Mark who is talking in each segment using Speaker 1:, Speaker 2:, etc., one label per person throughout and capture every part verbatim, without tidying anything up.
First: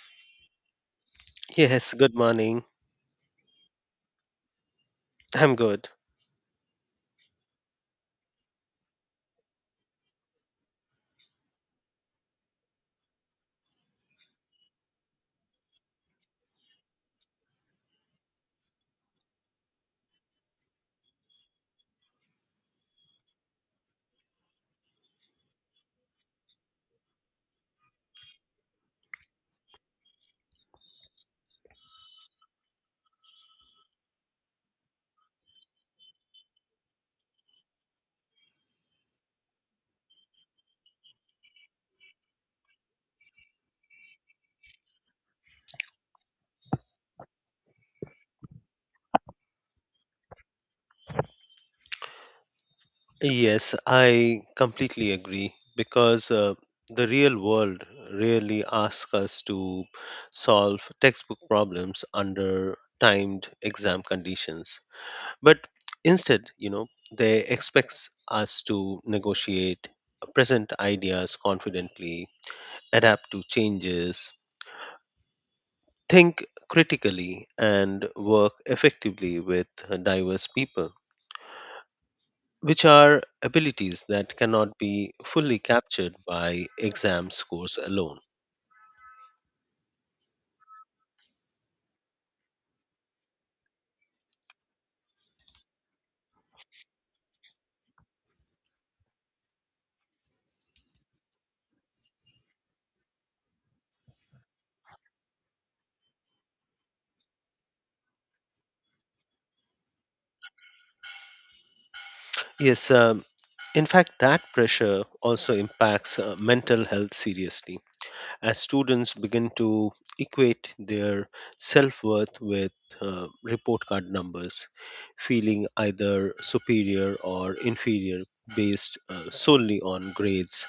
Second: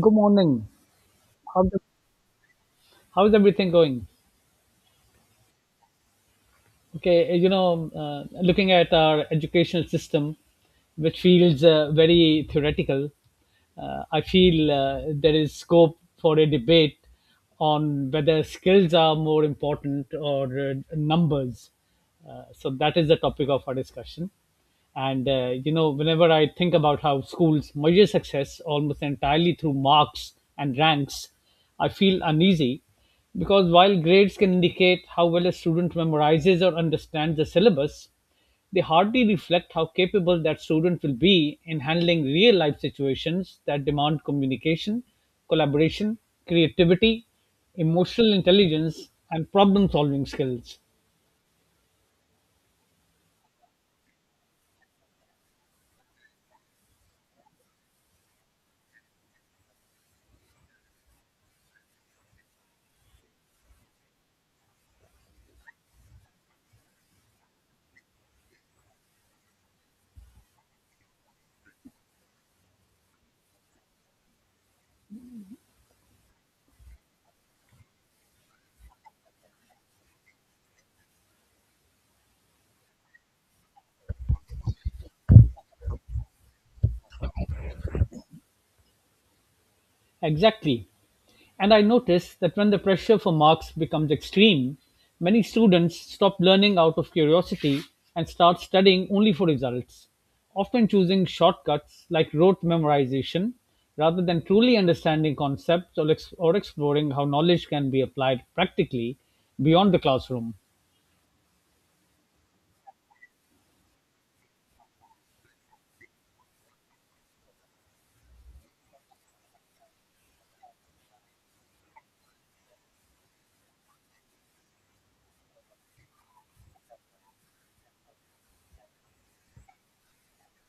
Speaker 1: Good morning. How the
Speaker 2: Yes, good morning.
Speaker 1: How's everything going?
Speaker 2: I'm good.
Speaker 1: Okay, eh, you know, uh, looking at our educational system, which feels uh, very theoretical, uh, I feel uh, there is scope for a debate on whether skills are more important or uh, numbers. Uh, so that is the topic of our discussion. And uh, you know, whenever I think about how schools measure success almost entirely through marks and ranks, I feel uneasy, because while grades can indicate how well a student memorizes or understands the syllabus, they hardly reflect how capable that student will be in handling real life situations that demand communication, collaboration, creativity, emotional intelligence, and problem solving skills.
Speaker 2: Yes, I completely agree because uh, the real world really asks us to solve textbook problems under timed exam conditions. But instead, you know, they expects us to negotiate present ideas confidently, adapt to changes, think critically and work effectively with diverse people which are abilities that cannot be fully captured by exam scores alone.
Speaker 1: Exactly. And I notice that when the pressure for marks becomes extreme, many students stop learning out of curiosity and start studying only for results, often choosing shortcuts like rote memorization rather than truly understanding concepts or, ex- or exploring how knowledge can be applied practically beyond the classroom.
Speaker 2: Yes, um, in fact, that pressure also impacts uh, mental health seriously. As students begin to equate their self worth with uh, report card numbers, feeling either superior or inferior based uh, solely on grades.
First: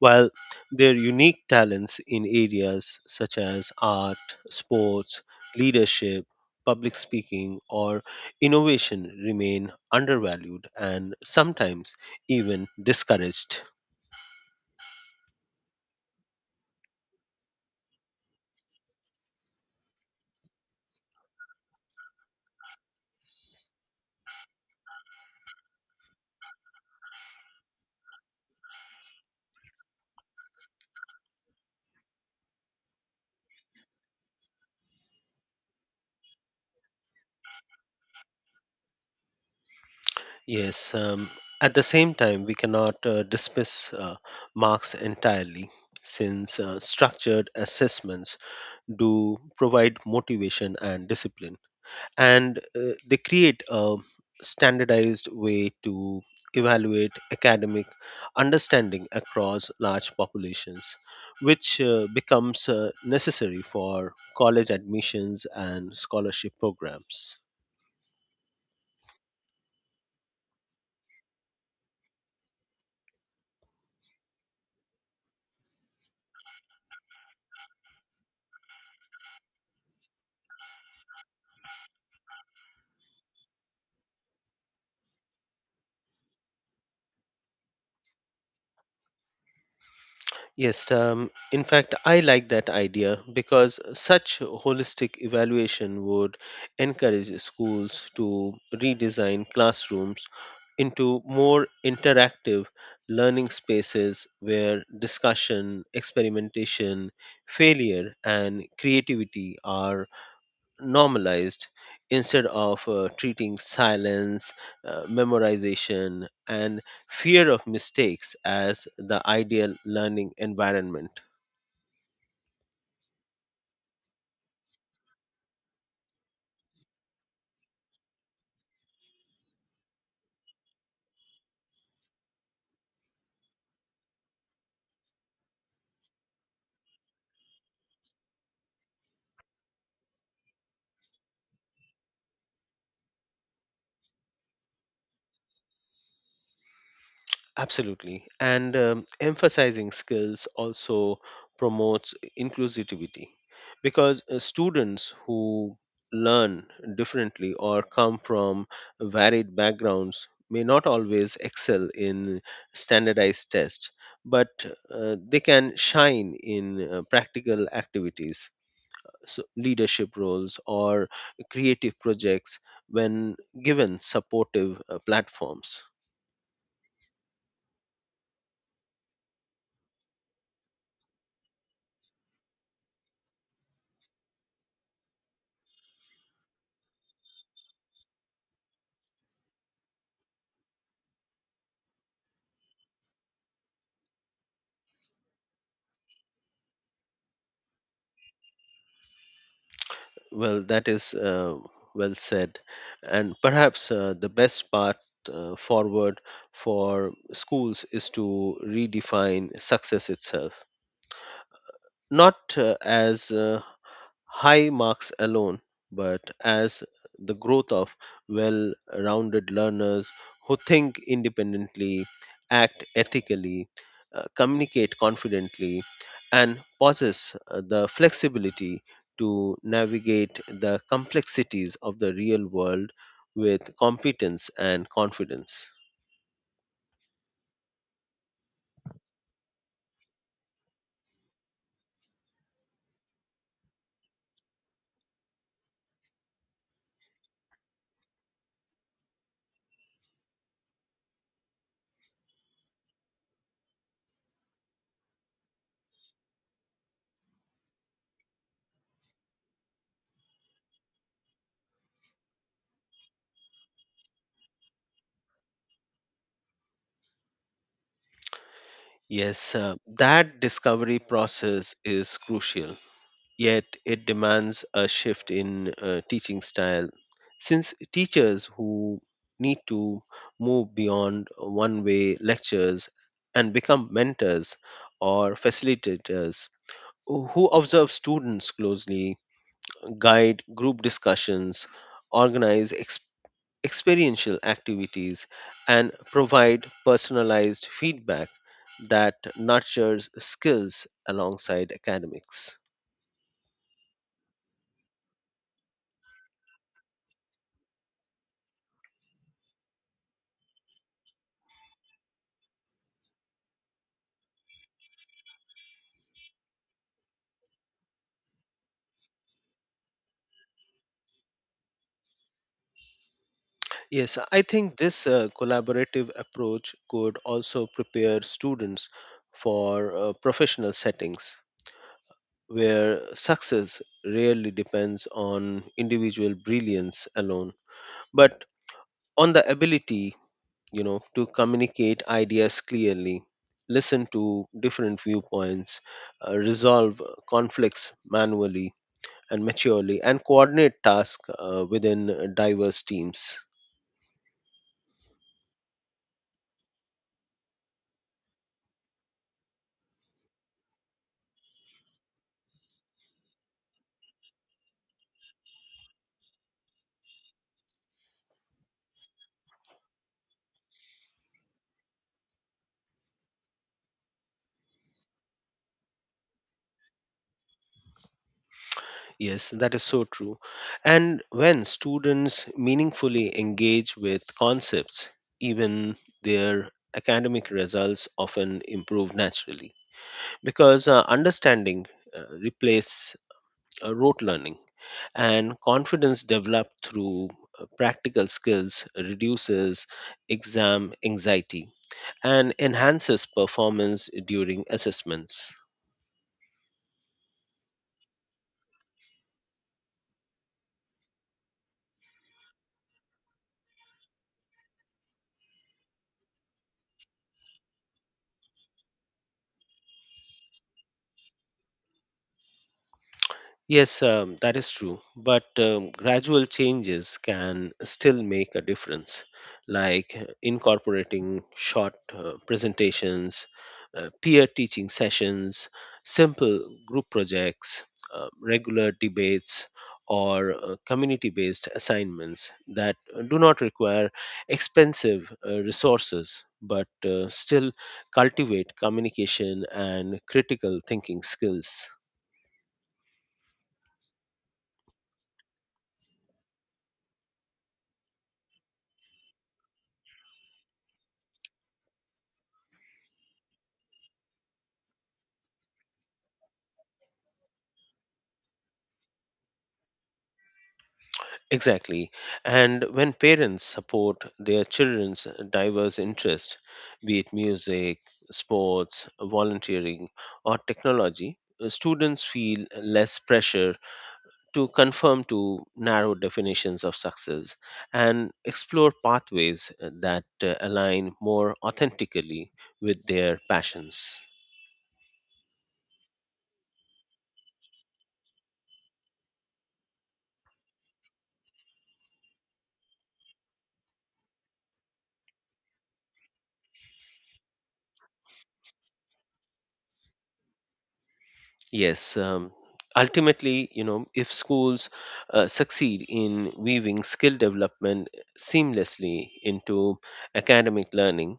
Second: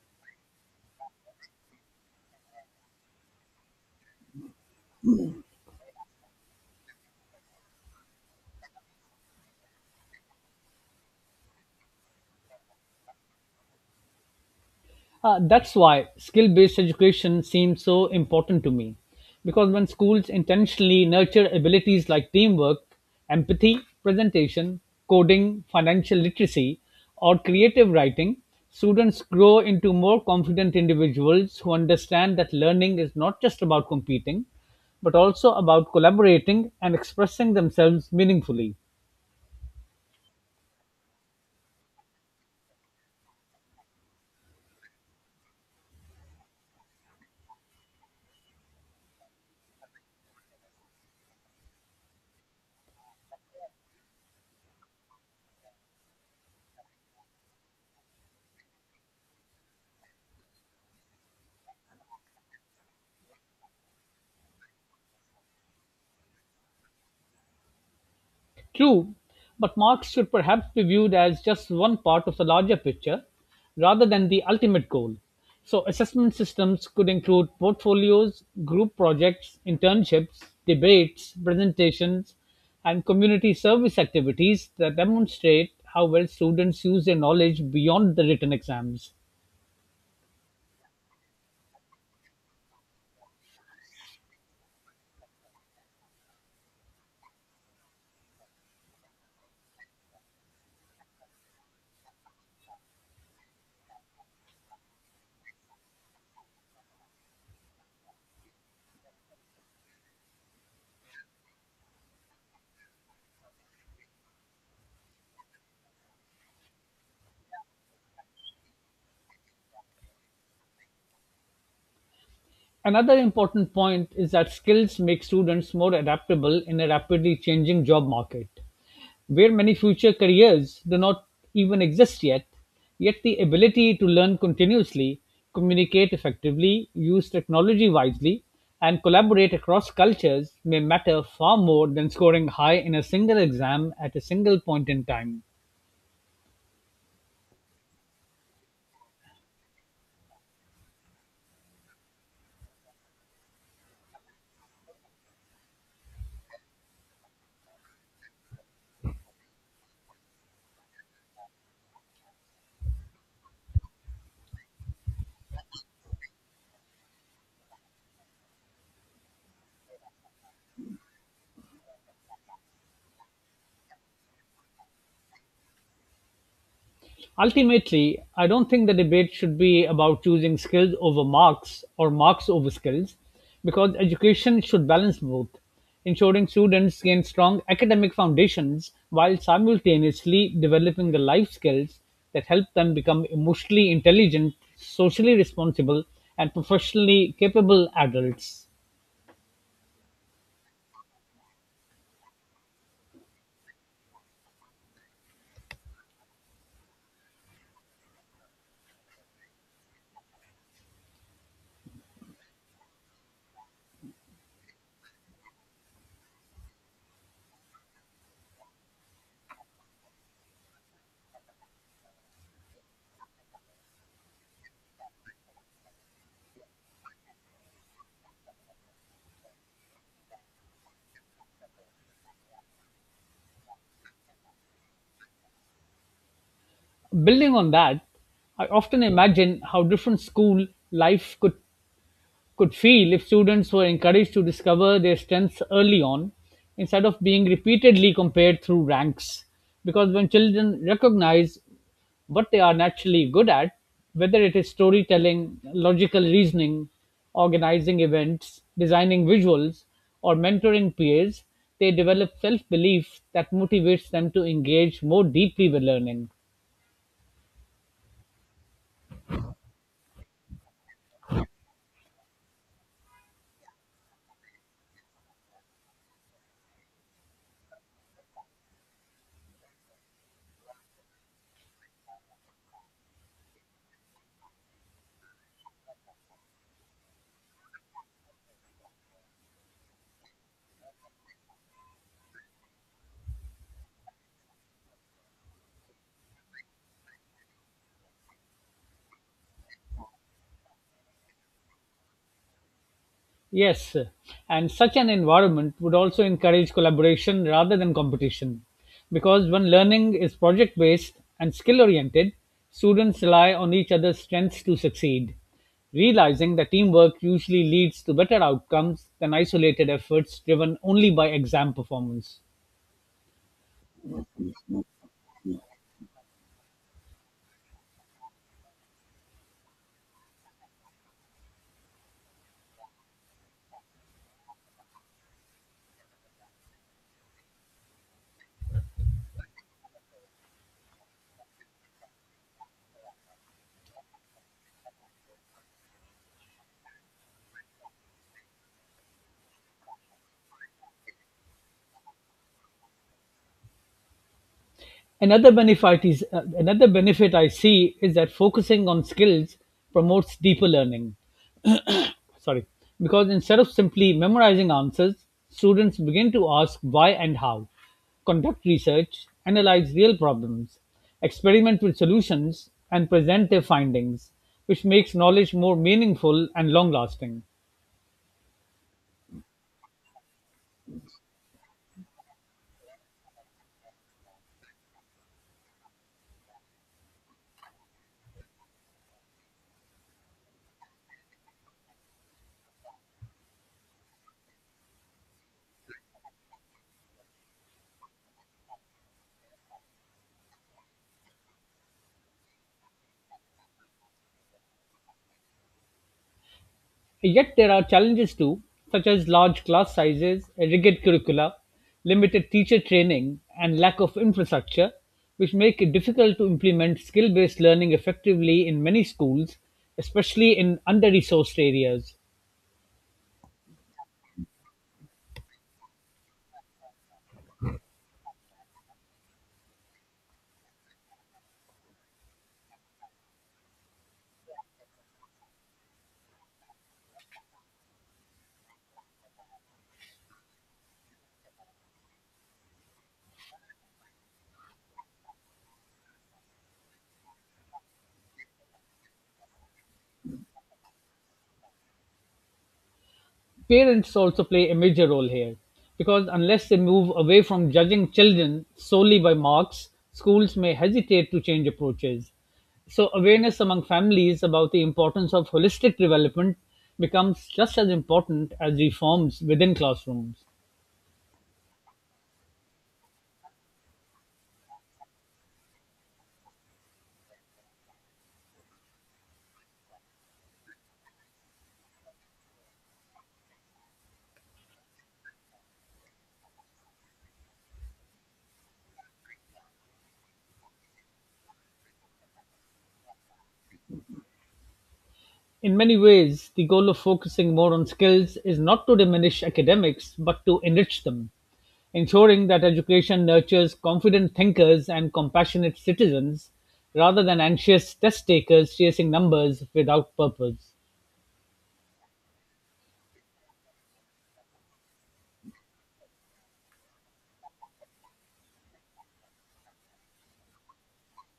Speaker 2: While their unique talents in areas such as art, sports, leadership, public speaking, or innovation remain undervalued and sometimes even discouraged.
Speaker 1: Uh, that's why skill based education seems so important to me, because when schools intentionally nurture abilities like teamwork, empathy, presentation, coding, financial literacy, or creative writing, students grow into more confident individuals who understand that learning is not just about competing, but also about collaborating and expressing themselves meaningfully.
Speaker 2: Yes, um, at the same time, we cannot uh, dismiss uh, marks entirely since uh, structured assessments do provide motivation and discipline, and uh, they create a standardized way to evaluate academic understanding across large populations, which uh, becomes uh, necessary for college admissions and scholarship programs.
Speaker 1: True, but marks should perhaps be viewed as just one part of the larger picture rather than the ultimate goal. So, assessment systems could include portfolios, group projects, internships, debates, presentations, and community service activities that demonstrate how well students use their knowledge beyond the written exams.
Speaker 2: Yes, um, in fact, I like that idea because such holistic evaluation would encourage schools to redesign classrooms into more interactive learning spaces where discussion, experimentation, failure, and creativity are normalized instead of uh, treating silence, uh, memorization, and fear of mistakes as the ideal learning environment.
Speaker 1: Another important point is that skills make students more adaptable in a rapidly changing job market, where many future careers do not even exist yet. Yet, the ability to learn continuously, communicate effectively, use technology wisely, and collaborate across cultures may matter far more than scoring high in a single exam at a single point in time.
Speaker 2: Absolutely. And um, emphasizing skills also promotes inclusivity because uh, students who learn differently or come from varied backgrounds may not always excel in standardized tests, but uh, they can shine in uh, practical activities, so leadership roles, or creative projects when given supportive uh, platforms.
Speaker 1: Ultimately, I don't think the debate should be about choosing skills over marks or marks over skills, because education should balance both, ensuring students gain strong academic foundations while simultaneously developing the life skills that help them become emotionally intelligent, socially responsible, and professionally capable adults.
Speaker 2: Well, that is uh, well said. And perhaps uh, the best path uh, forward for schools is to redefine success itself, not uh, as uh, high marks alone, but as the growth of well rounded learners who think independently, act ethically, uh, communicate confidently, and possess uh, the flexibility to navigate the complexities of the real world with competence and confidence.
Speaker 1: Building on that, I often imagine how different school life could could feel if students were encouraged to discover their strengths early on instead of being repeatedly compared through ranks. Because when children recognize what they are naturally good at, whether it is storytelling, logical reasoning, organizing events, designing visuals, or mentoring peers, they develop self belief that motivates them to engage more deeply with learning.
Speaker 2: Yes, uh, that discovery process is crucial yet it demands a shift in uh, teaching style since teachers who need to move beyond one way lectures and become mentors or facilitators who who observe students closely, guide group discussions, organize ex- experiential activities, and provide personalized feedback that nurtures skills alongside academics.
Speaker 1: Yes, and such an environment would also encourage collaboration rather than competition. Because when learning is project based and skill oriented, students rely on each other's strengths to succeed, realizing that teamwork usually leads to better outcomes than isolated efforts driven only by exam performance.
Speaker 2: Yes, I think this uh, collaborative approach could also prepare students for uh, professional settings where success rarely depends on individual brilliance alone, but on the ability, you know, to communicate ideas clearly, listen to different viewpoints, uh, resolve conflicts manually and maturely, and coordinate tasks uh, within diverse teams.
Speaker 1: Another benefit is uh, another benefit I see is that focusing on skills promotes deeper learning, sorry, because instead of simply memorizing answers, students begin to ask why and how, conduct research, analyze real problems, experiment with solutions, and present their findings, which makes knowledge more meaningful and long lasting.
Speaker 2: Yes, that is so true. And when students meaningfully engage with concepts, even their academic results often improve naturally because uh, understanding uh, replace uh, rote learning and confidence developed through uh, practical skills reduces exam anxiety and enhances performance during assessments.
Speaker 1: Yet there are challenges too, such as large class sizes, rigid curricula, limited teacher training, and lack of infrastructure, which make it difficult to implement skill based learning effectively in many schools, especially in under resourced areas.
Speaker 2: Yes, um, that is true. But um, gradual changes can still make a difference, like uh, incorporating short uh, presentations, uh, peer teaching sessions, simple group projects, uh, regular debates, or uh, community based assignments that do not require expensive uh, resources but uh, still cultivate communication and critical thinking skills.
Speaker 1: Parents also play a major role here, because unless they move away from judging children solely by marks, schools may hesitate to change approaches. So, awareness among families about the importance of holistic development becomes just as important as reforms within classrooms.
Speaker 2: Exactly. And when parents support their children's diverse interests, be it music, sports, volunteering, or technology, uh, students feel less pressure to conform to narrow definitions of success and explore pathways uh, that uh, align more authentically with their passions.
Speaker 1: In many ways, the goal of focusing more on skills is not to diminish academics, but to enrich them, ensuring that education nurtures confident thinkers and compassionate citizens rather than anxious test takers chasing numbers without purpose.
Speaker 2: Yes, um, ultimately, you know, if schools uh, succeed in weaving skill development seamlessly into academic learning,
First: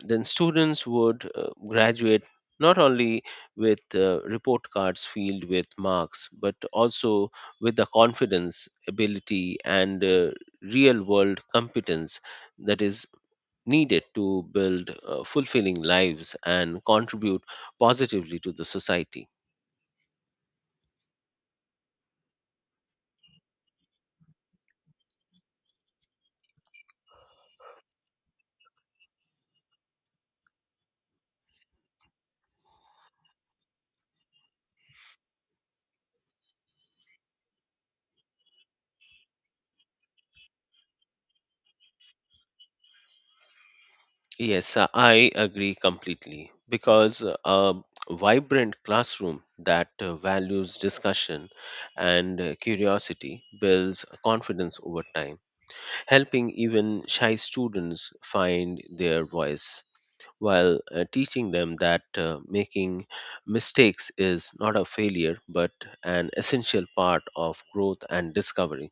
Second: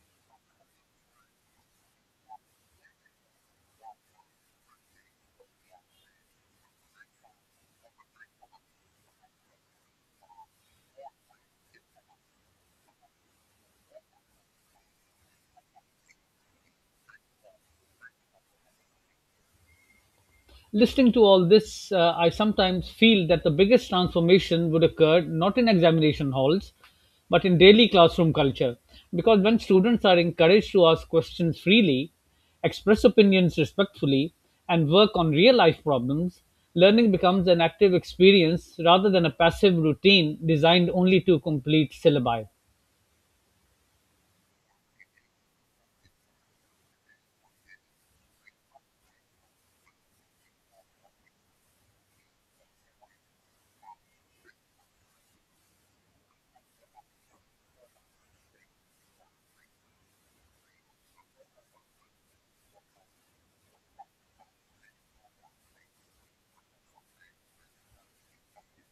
Speaker 2: then students would uh, graduate not only with uh, report cards filled with marks, but also with the confidence, ability, and uh, real world competence that is needed to build uh, fulfilling lives and contribute positively to the society.
Speaker 1: Listening to all this, uh, I sometimes feel that the biggest transformation would occur not in examination halls, but in daily classroom culture. Because when students are encouraged to ask questions freely, express opinions respectfully, and work on real life problems, learning becomes an active experience rather than a passive routine designed only to complete syllabi.
Speaker 2: Yes, uh, I agree completely because uh, a vibrant classroom that uh, values discussion and uh, curiosity builds confidence over time, helping even shy students find their voice while uh, teaching them that uh, making mistakes is not a failure but an essential part of growth and discovery.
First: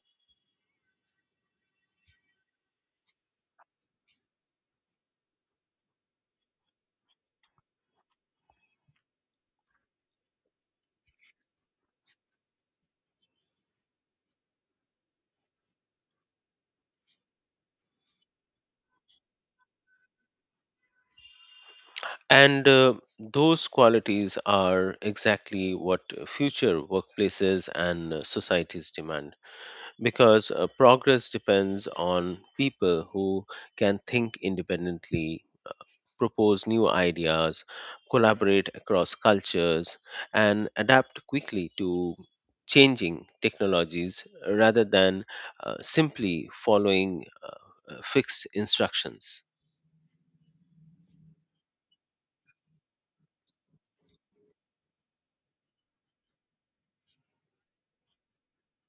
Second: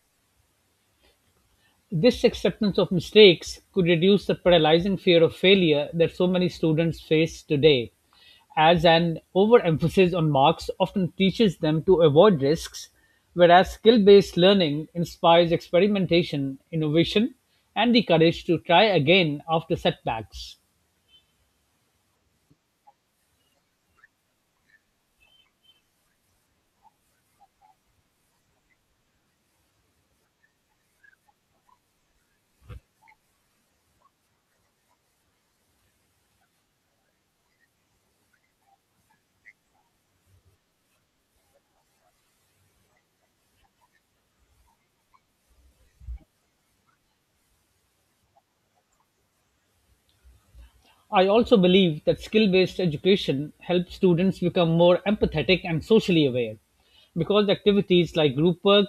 Speaker 1: This acceptance of mistakes could reduce the paralyzing fear of failure that so many students face today, as an overemphasis on marks often teaches them to avoid risks, whereas skill based learning inspires experimentation, innovation, and the courage to try again after setbacks.
Speaker 2: And uh, those qualities are exactly what future workplaces and uh, societies demand because uh, progress depends on people who can think independently, propose new ideas, collaborate across cultures, and adapt quickly to changing technologies rather than uh, simply following uh, uh, fixed instructions.
Speaker 1: I also believe that skill based education helps students become more empathetic and socially aware, because activities like group work,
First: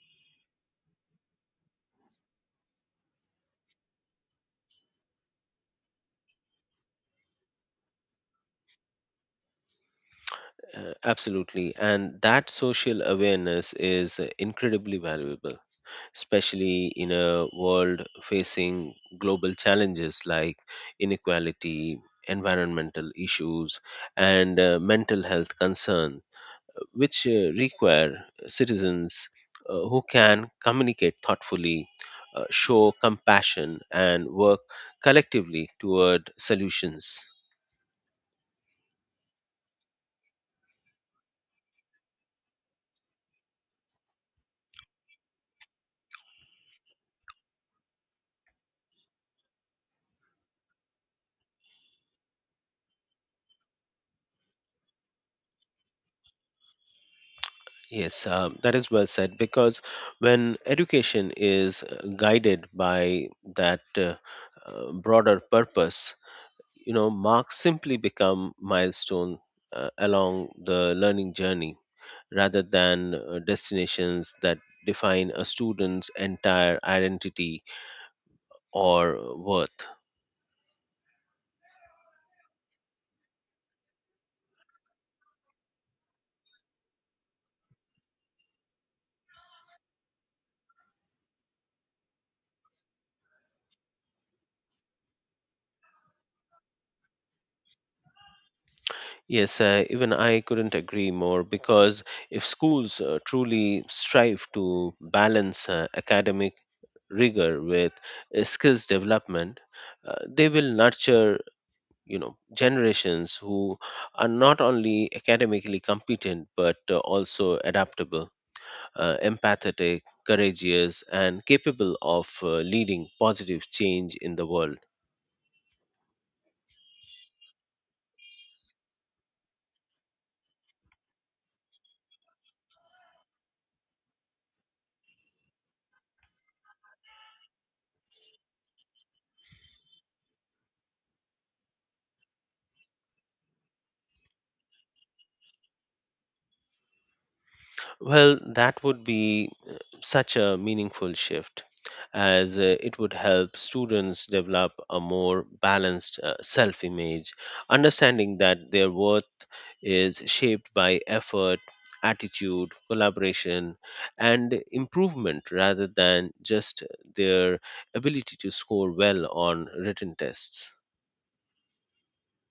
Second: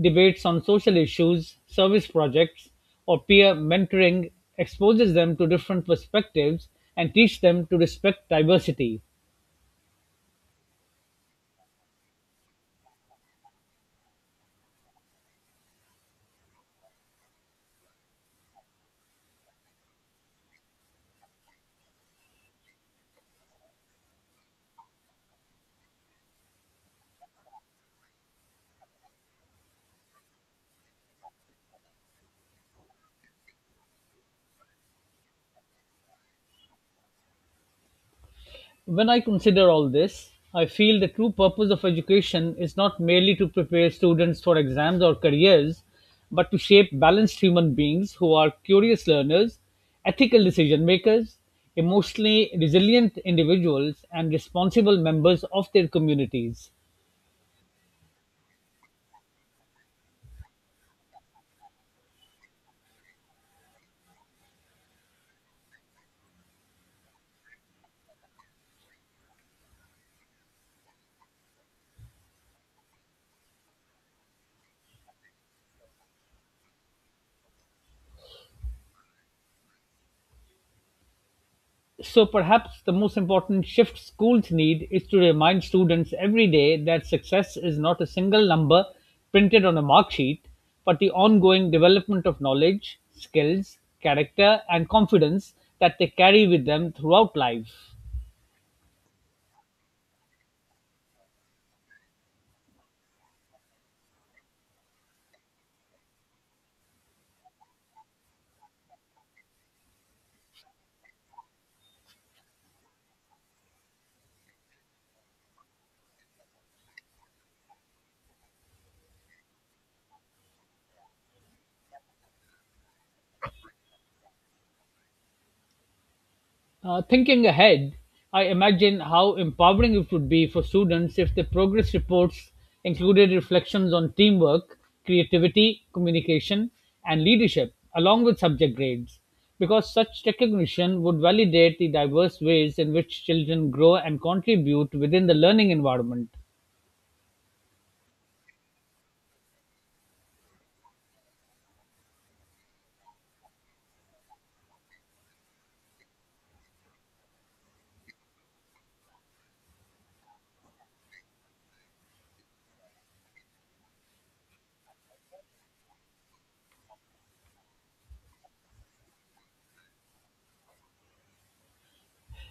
Speaker 1: debates on social issues, service projects, or peer mentoring exposes them to different perspectives and teach them to respect diversity.
Speaker 2: Uh, absolutely. And that social awareness is uh, incredibly valuable, especially in a world facing global challenges like inequality, environmental issues, and uh, mental health concerns, which uh, require citizens uh, who can communicate thoughtfully, uh, show compassion, and work collectively toward solutions.
Speaker 1: When I consider all this, I feel the true purpose of education is not merely to prepare students for exams or careers, but to shape balanced human beings who are curious learners, ethical decision makers, emotionally resilient individuals, and responsible members of their communities.
Speaker 2: Yes, um, that is well said because when education is uh, guided by that uh, uh, broader purpose, you know, marks simply become milestone uh, along the learning journey rather than uh, destinations that define a student's entire identity or worth.
Speaker 1: So perhaps the most important shift schools need is to remind students every day that success is not a single number printed on a mark sheet, but the ongoing development of knowledge, skills, character, and confidence that they carry with them throughout life.
Speaker 2: Yes, uh, even I couldn't agree more because if schools uh, truly strive to balance uh, academic rigor with uh, skills development, uh, they will nurture you know generations who are not only academically competent but uh, also adaptable, uh, empathetic, courageous, and capable of uh, leading positive change in the world.
Speaker 1: Uh, thinking ahead, I imagine how empowering it would be for students if the progress reports included reflections on teamwork, creativity, communication, and leadership, along with subject grades, because such recognition would validate the diverse ways in which children grow and contribute within the learning environment.
Speaker 2: Well, that would be uh, such a meaningful shift as uh, it would help students develop a more balanced uh, self image, understanding that their worth is shaped by effort, attitude, collaboration, and improvement rather than just their ability to score well on written tests.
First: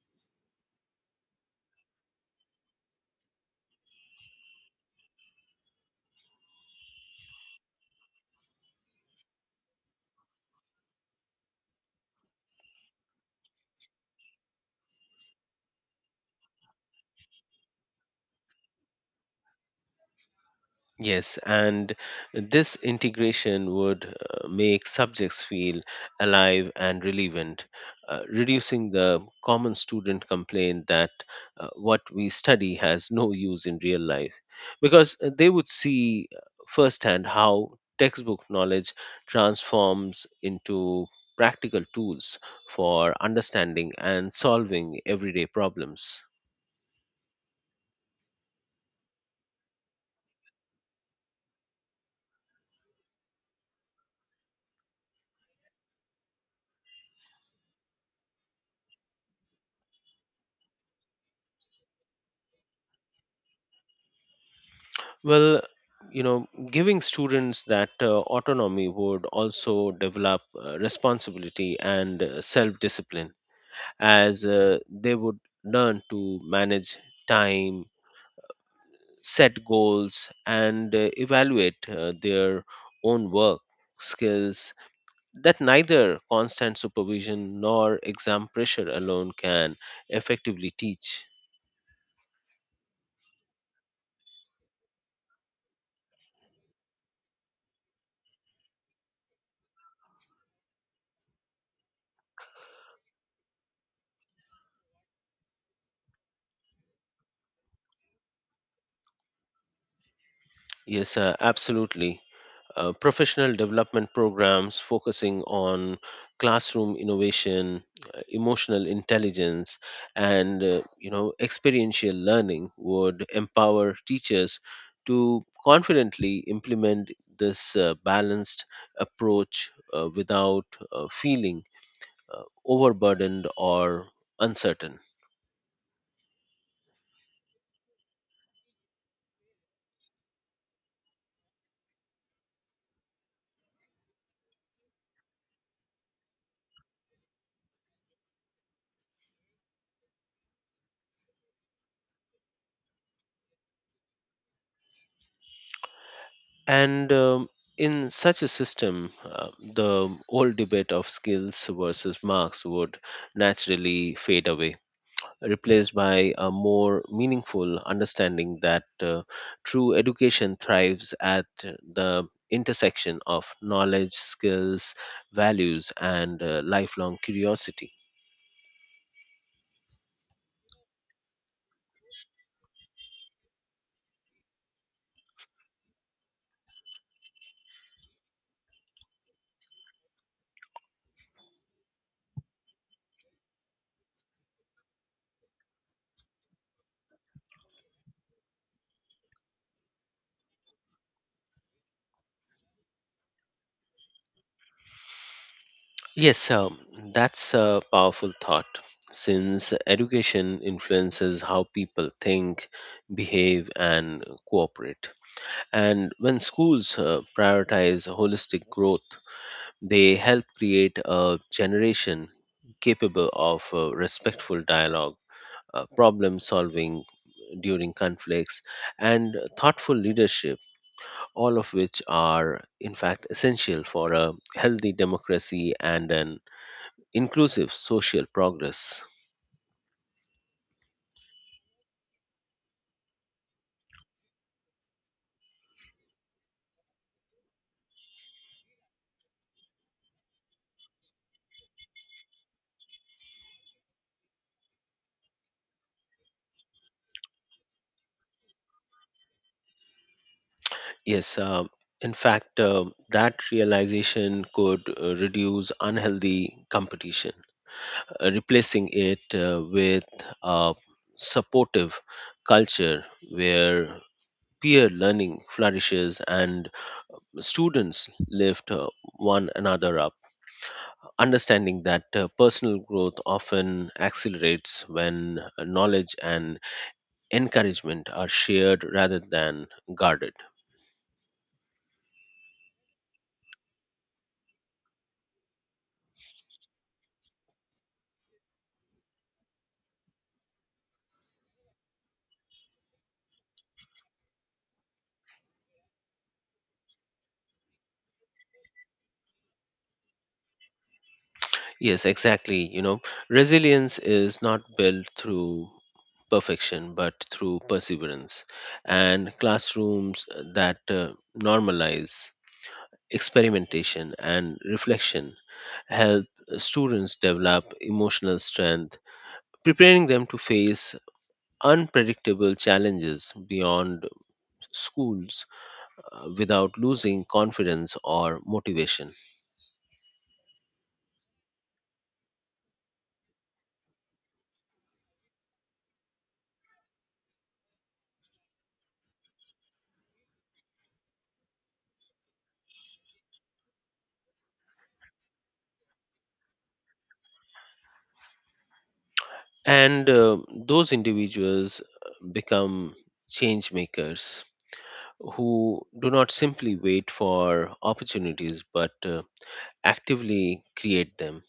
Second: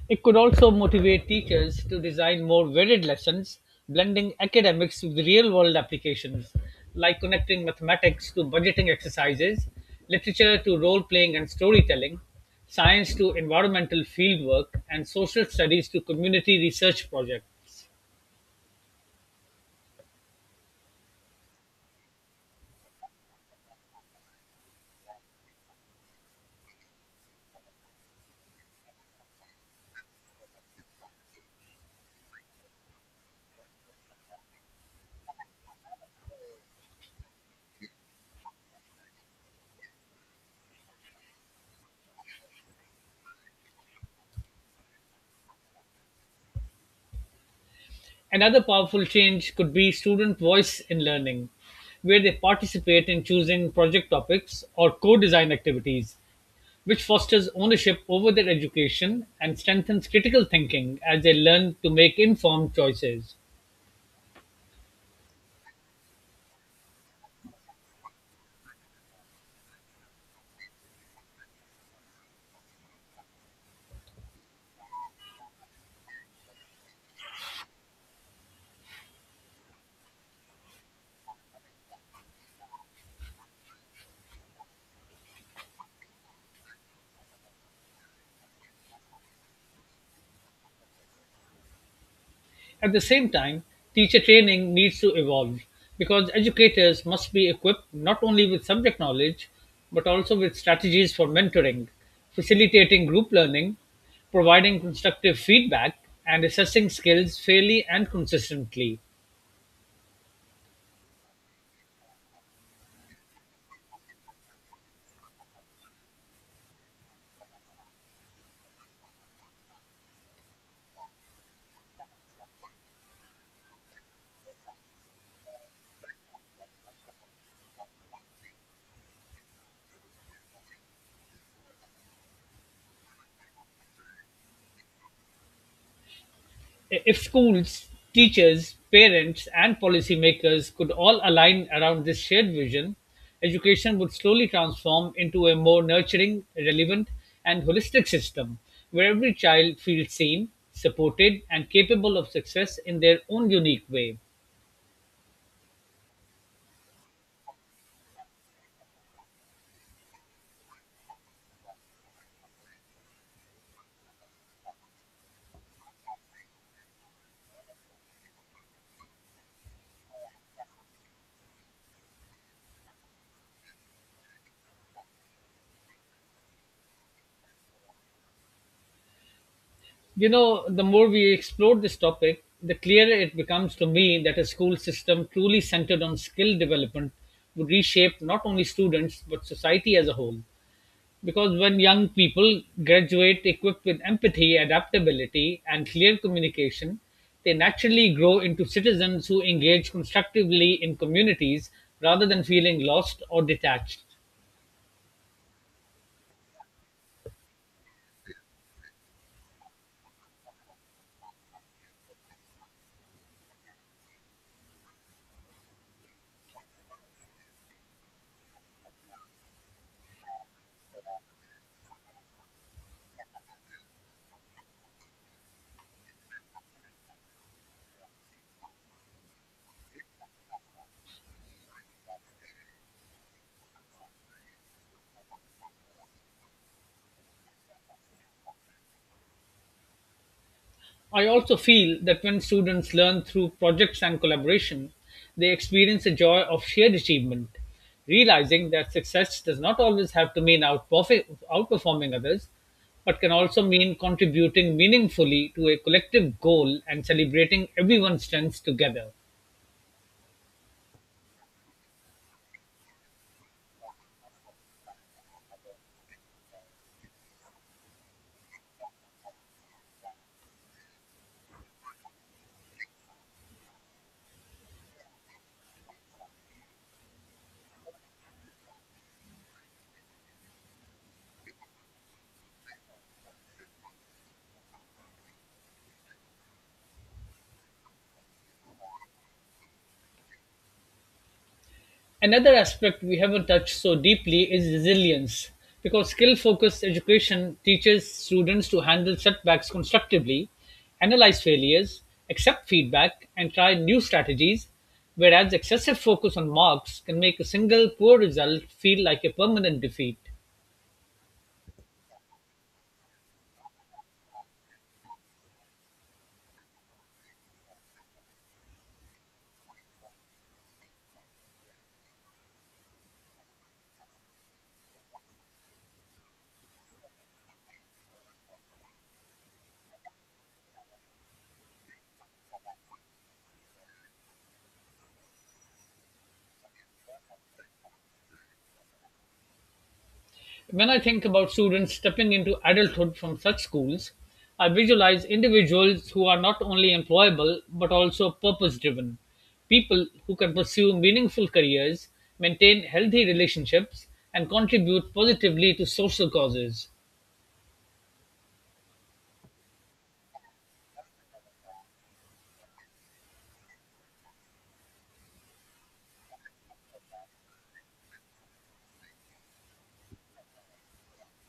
Speaker 1: It could also motivate teachers to design more varied lessons, blending academics with real world applications, like connecting mathematics to budgeting exercises, literature to role playing and storytelling, science to environmental fieldwork, and social studies to community research projects.
Speaker 2: Yes, and this integration would uh, make subjects feel alive and relevant, uh, reducing the common student complaint that uh, what we study has no use in real life, because uh, they would see uh, firsthand how textbook knowledge transforms into practical tools for understanding and solving everyday problems.
Speaker 1: Another powerful change could be student voice in learning, where they participate in choosing project topics or co design activities, which fosters ownership over their education and strengthens critical thinking as they learn to make informed choices.
Speaker 2: Well, you know, Giving students that uh, autonomy would also develop uh, responsibility and uh, self discipline as uh, they would learn to manage time, set goals, and uh, evaluate uh, their own work skills that neither constant supervision nor exam pressure alone can effectively teach.
Speaker 1: At the same time, teacher training needs to evolve because educators must be equipped not only with subject knowledge but also with strategies for mentoring, facilitating group learning, providing constructive feedback, and assessing skills fairly and consistently.
Speaker 2: Yes, uh, absolutely, uh, professional development programs focusing on classroom innovation, uh, emotional intelligence, and uh, you know experiential learning would empower teachers to confidently implement this uh, balanced approach uh, without uh, feeling uh, overburdened or uncertain.
Speaker 1: If schools, teachers, parents, and policymakers could all align around this shared vision, education would slowly transform into a more nurturing, relevant, and holistic system where every child feels seen, supported, and capable of success in their own unique way.
Speaker 2: And um, in such a system, uh, the old debate of skills versus marks would naturally fade away, replaced by a more meaningful understanding that uh, true education thrives at the intersection of knowledge, skills, values, and uh, lifelong curiosity.
Speaker 1: You know, the more we explore this topic, the clearer it becomes to me that a school system truly centered on skill development would reshape not only students but society as a whole. Because when young people graduate equipped with empathy, adaptability, and clear communication, they naturally grow into citizens who engage constructively in communities rather than feeling lost or detached.
Speaker 2: Yes, um, that's a powerful thought since education influences how people think, behave, and cooperate. And when schools uh, prioritize holistic growth, they help create a generation capable of uh, respectful dialogue, uh, problem solving during conflicts, and thoughtful leadership, all of which are, in fact, essential for a healthy democracy and an inclusive social progress.
Speaker 1: I also feel that when students learn through projects and collaboration, they experience the joy of shared achievement, realizing that success does not always have to mean outperfe- outperforming others, but can also mean contributing meaningfully to a collective goal and celebrating everyone's strengths together.
Speaker 2: Yes, um, in fact, um that realization could uh, reduce unhealthy competition, uh, replacing it uh, with a supportive culture where peer learning flourishes and students lift uh, one another up. Understanding that uh, personal growth often accelerates when uh, knowledge and encouragement are shared rather than guarded.
Speaker 1: Another aspect we haven't touched so deeply is resilience, because skill focused education teaches students to handle setbacks constructively, analyze failures, accept feedback, and try new strategies, whereas excessive focus on marks can make a single poor result feel like a permanent defeat.
Speaker 2: Yes, exactly. You know, resilience is not built through perfection, but through perseverance. And classrooms that uh, normalize experimentation and reflection help students develop emotional strength, preparing them to face unpredictable challenges beyond schools uh, without losing confidence or motivation.
Speaker 1: When I think about students stepping into adulthood from such schools, I visualize individuals who are not only employable but also purpose driven, people who can pursue meaningful careers, maintain healthy relationships, and contribute positively to social causes.
Speaker 2: And uh, those individuals uh, become change makers who do not simply wait for opportunities but uh, actively create them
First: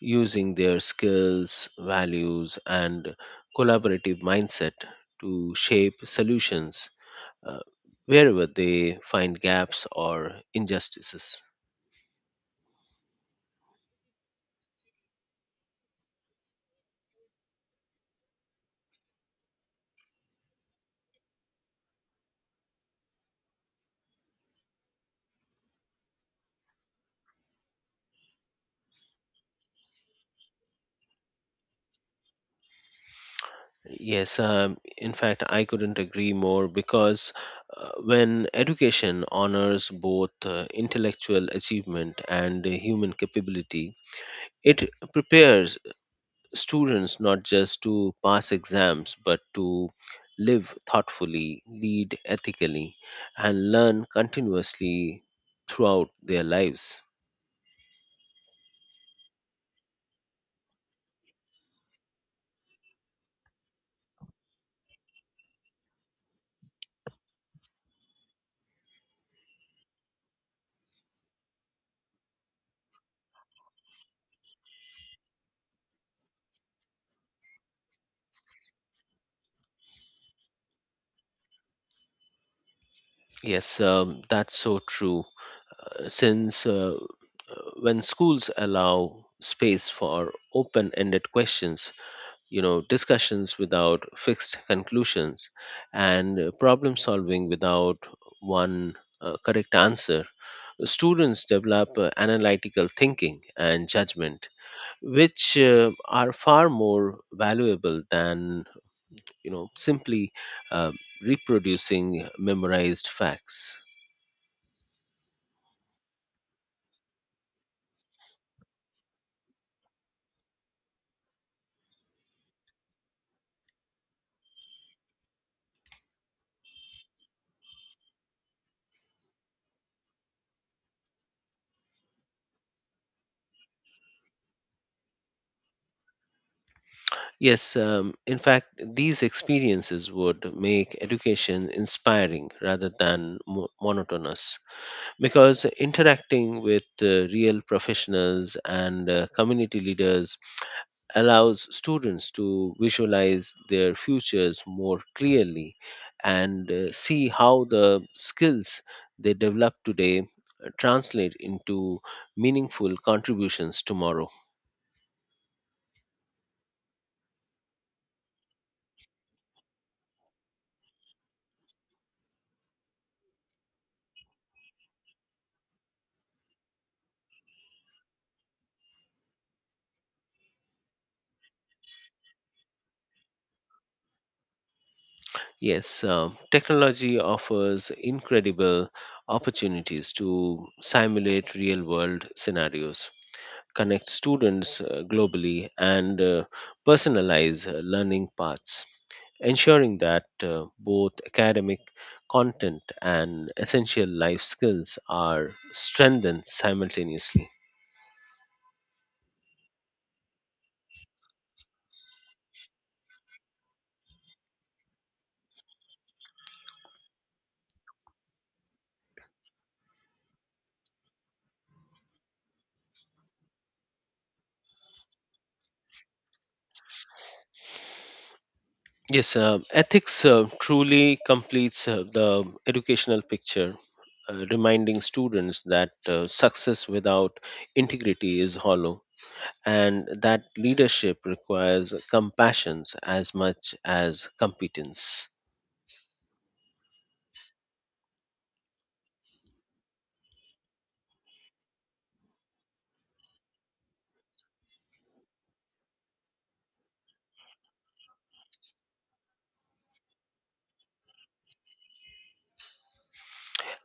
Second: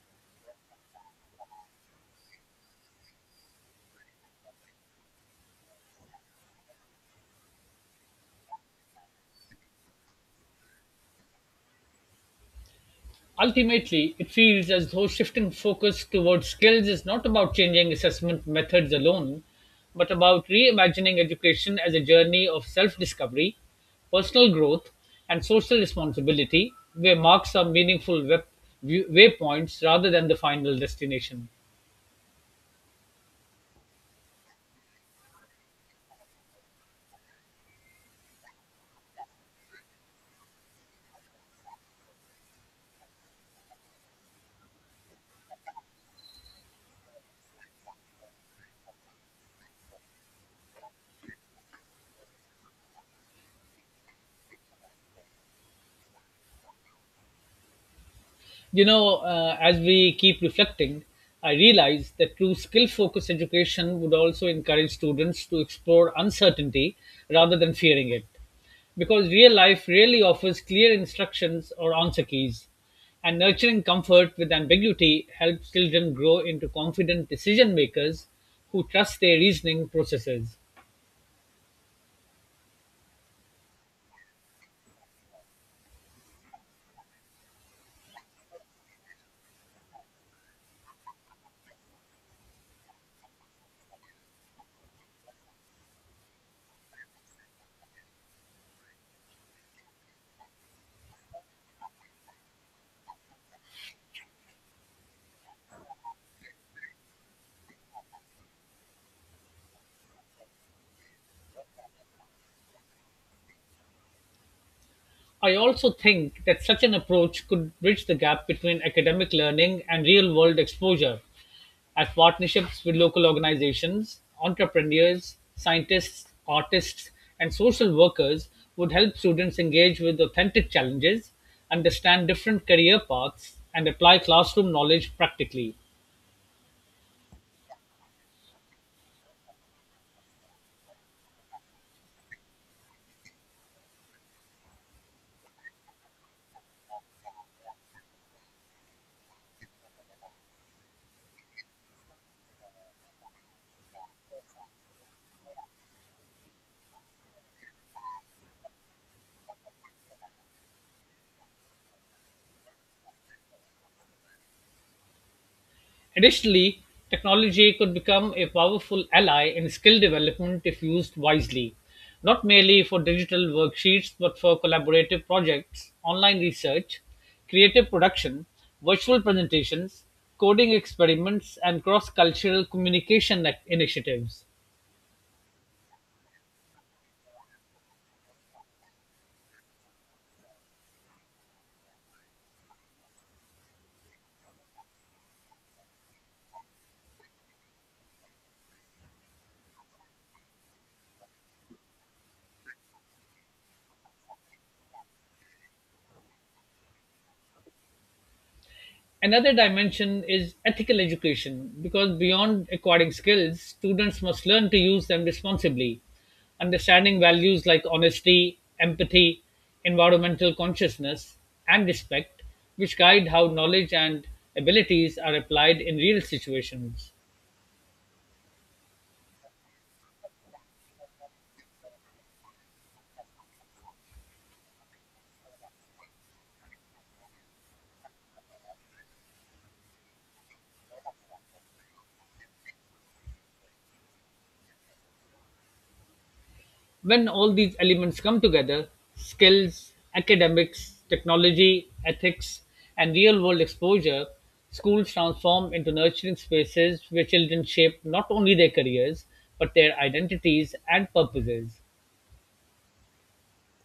Speaker 2: using their skills, values, and collaborative mindset to shape solutions uh, wherever they find gaps or injustices.
Speaker 1: Ultimately, it feels as though shifting focus towards skills is not about changing assessment methods alone, but about reimagining education as a journey of self discovery, personal growth, and social responsibility, where marks are meaningful wep- view- waypoints rather than the final destination.
Speaker 2: Yes, um, in fact, I couldn't agree more because uh, when education honors both uh, intellectual achievement and uh, human capability, it prepares students not just to pass exams but to live thoughtfully, lead ethically, and learn continuously throughout their lives.
Speaker 1: You know, uh, as we keep reflecting, I realize that true skill focused education would also encourage students to explore uncertainty rather than fearing it. Because real life rarely offers clear instructions or answer keys, and nurturing comfort with ambiguity helps children grow into confident decision makers who trust their reasoning processes.
Speaker 2: Yes, um, that's so true, since uh, uh, when schools allow space for open ended questions, you know, discussions without fixed conclusions, and uh, problem solving without one uh, correct answer, students develop uh, analytical thinking and judgment, which uh, are far more valuable than, you know, simply uh, reproducing memorized facts.
Speaker 1: I also think that such an approach could bridge the gap between academic learning and real world exposure, as partnerships with local organizations, entrepreneurs, scientists, artists, and social workers would help students engage with authentic challenges, understand different career paths, and apply classroom knowledge practically.
Speaker 2: Yes, um, in fact, these experiences would make education inspiring rather than mo- monotonous because interacting with uh, real professionals and uh, community leaders allows students to visualize their futures more clearly and uh, see how the skills they develop today uh, translate into meaningful contributions tomorrow.
Speaker 1: Additionally, technology could become a powerful ally in skill development if used wisely, not merely for digital worksheets but for collaborative projects, online research, creative production, virtual presentations, coding experiments, and cross cultural communication ac- initiatives.
Speaker 2: Yes, uh, technology offers incredible opportunities to simulate real world scenarios, connect students uh, globally, and uh, personalize uh, learning paths, ensuring that uh, both academic content and essential life skills are strengthened simultaneously.
Speaker 1: Another dimension is ethical education, because beyond acquiring skills, students must learn to use them responsibly, understanding values like honesty, empathy, environmental consciousness, and respect, which guide how knowledge and abilities are applied in real situations.
Speaker 2: Yes, uh, ethics uh, truly completes uh, the educational picture, uh, reminding students that uh, success without integrity is hollow and that leadership requires compassion as much as competence.
Speaker 1: When all these elements come together skills, academics, technology, ethics, and real world exposure schools transform into nurturing spaces where children shape not only their careers but their identities and purposes.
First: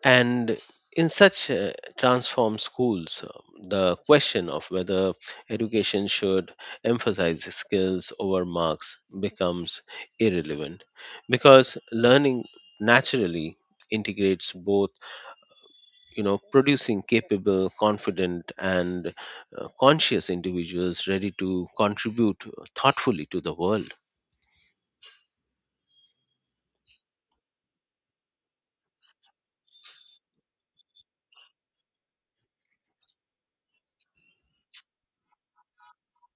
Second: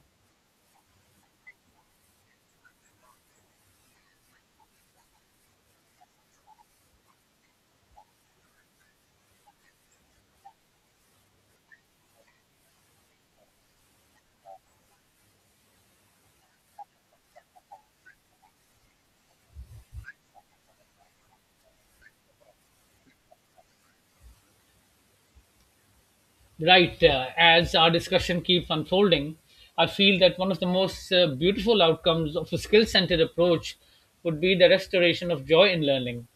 Speaker 2: And in such uh, transformed schools, uh, the question of whether education should emphasize skills over marks becomes irrelevant because learning naturally integrates both, you know producing capable, confident, and uh, conscious individuals ready to contribute thoughtfully to the world.
Speaker 1: Right. Uh, as our discussion keeps unfolding, I feel that one of the most uh, beautiful outcomes of a skill centered approach would be the restoration of joy in learning.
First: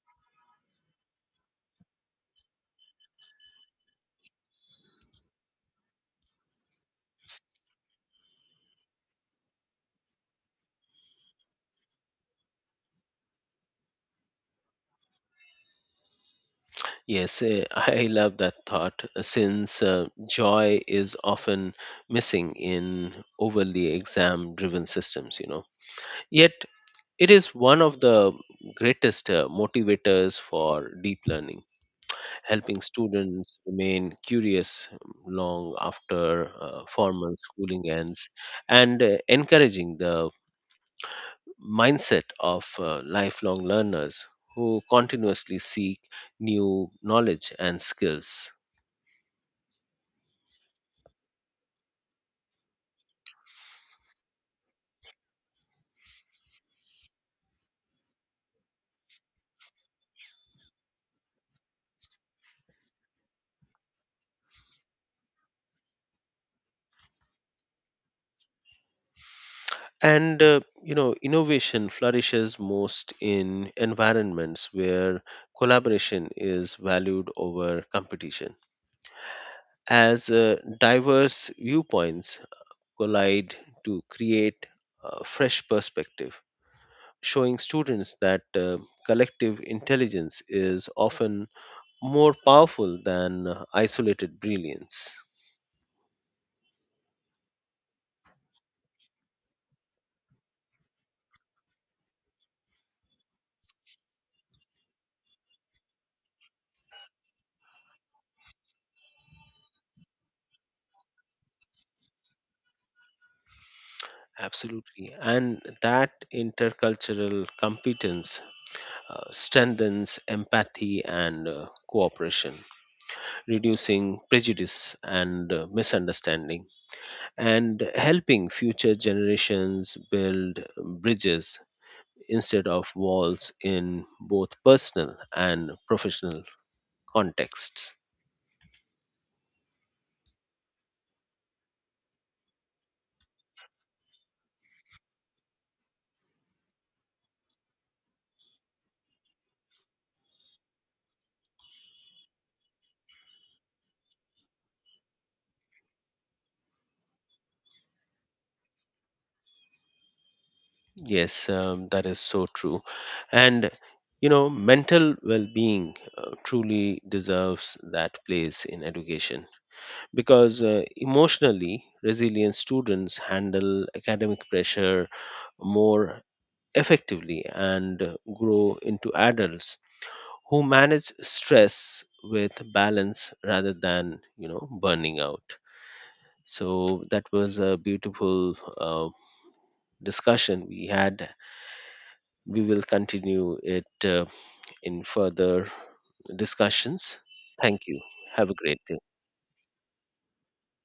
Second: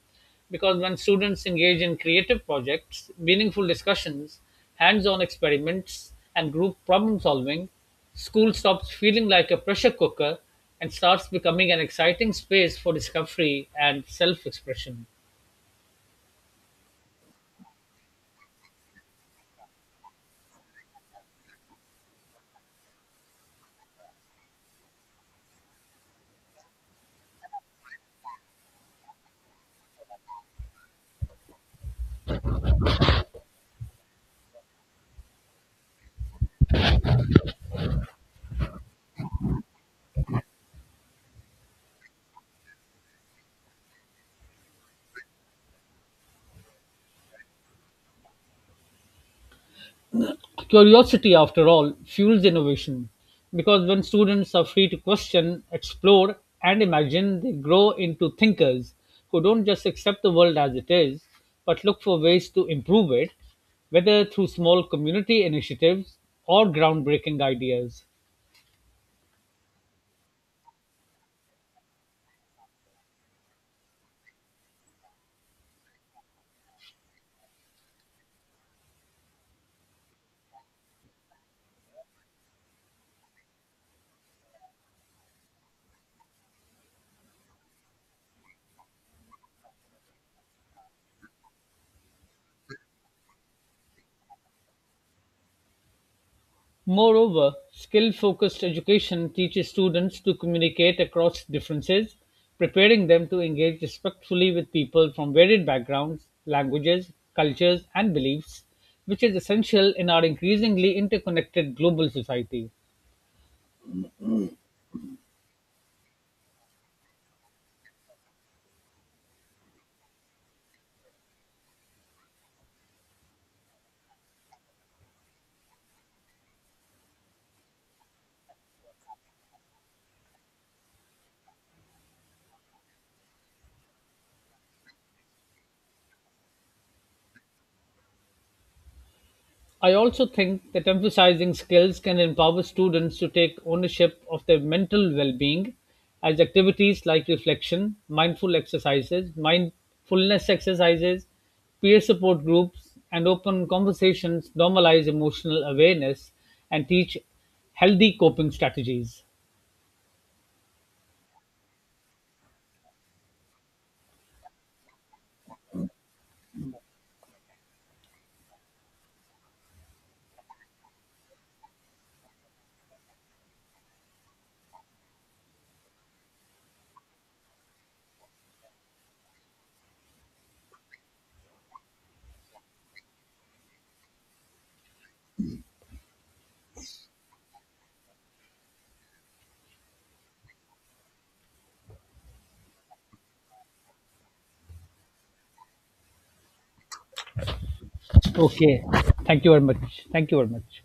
Speaker 1: Because when students engage in creative projects, meaningful discussions, hands on experiments, and group problem solving, school stops feeling like a pressure cooker and starts becoming an exciting space for discovery and self expression.
Speaker 2: Yes, eh, I love that thought uh, since uh, joy is often missing in overly exam driven systems, you know. Yet, it is one of the greatest uh, motivators for deep learning, helping students remain curious long after uh, formal schooling ends and uh, encouraging the mindset of uh, lifelong learners who continuously seek new knowledge and skills.
Speaker 1: Curiosity, after all, fuels innovation because when students are free to question, explore, and imagine, they grow into thinkers who don't just accept the world as it is but look for ways to improve it, whether through small community initiatives or groundbreaking ideas.
Speaker 2: And uh, you know, innovation flourishes most in environments where collaboration is valued over competition. As uh, diverse viewpoints collide to create a fresh perspective, showing students that uh, collective intelligence is often more powerful than uh, isolated brilliance.
Speaker 1: Moreover, skill-focused education teaches students to communicate across differences, preparing them to engage respectfully with people from varied backgrounds, languages, cultures, and beliefs, which is essential in our increasingly interconnected global society.
Speaker 2: Absolutely. And that intercultural competence uh, strengthens empathy and uh, cooperation, reducing prejudice and uh, misunderstanding, and helping future generations build bridges instead of walls in both personal and professional contexts.
Speaker 1: I also think that emphasizing skills can empower students to take ownership of their mental well being, as activities like reflection, mindful exercises, mindfulness exercises, peer support groups, and open conversations normalize emotional awareness and teach healthy coping strategies.
Speaker 2: Yes, um, that is so true. And you know, mental well being uh, truly deserves that place in education because uh, emotionally resilient students handle academic pressure more effectively and uh, grow into adults who manage stress with balance rather than you know burning out. So that was a beautiful uh, discussion we had. We will continue it uh, in further discussions. Thank you. Have a great
Speaker 1: Okay.
Speaker 2: day.
Speaker 1: Thank you very much. Thank you very much.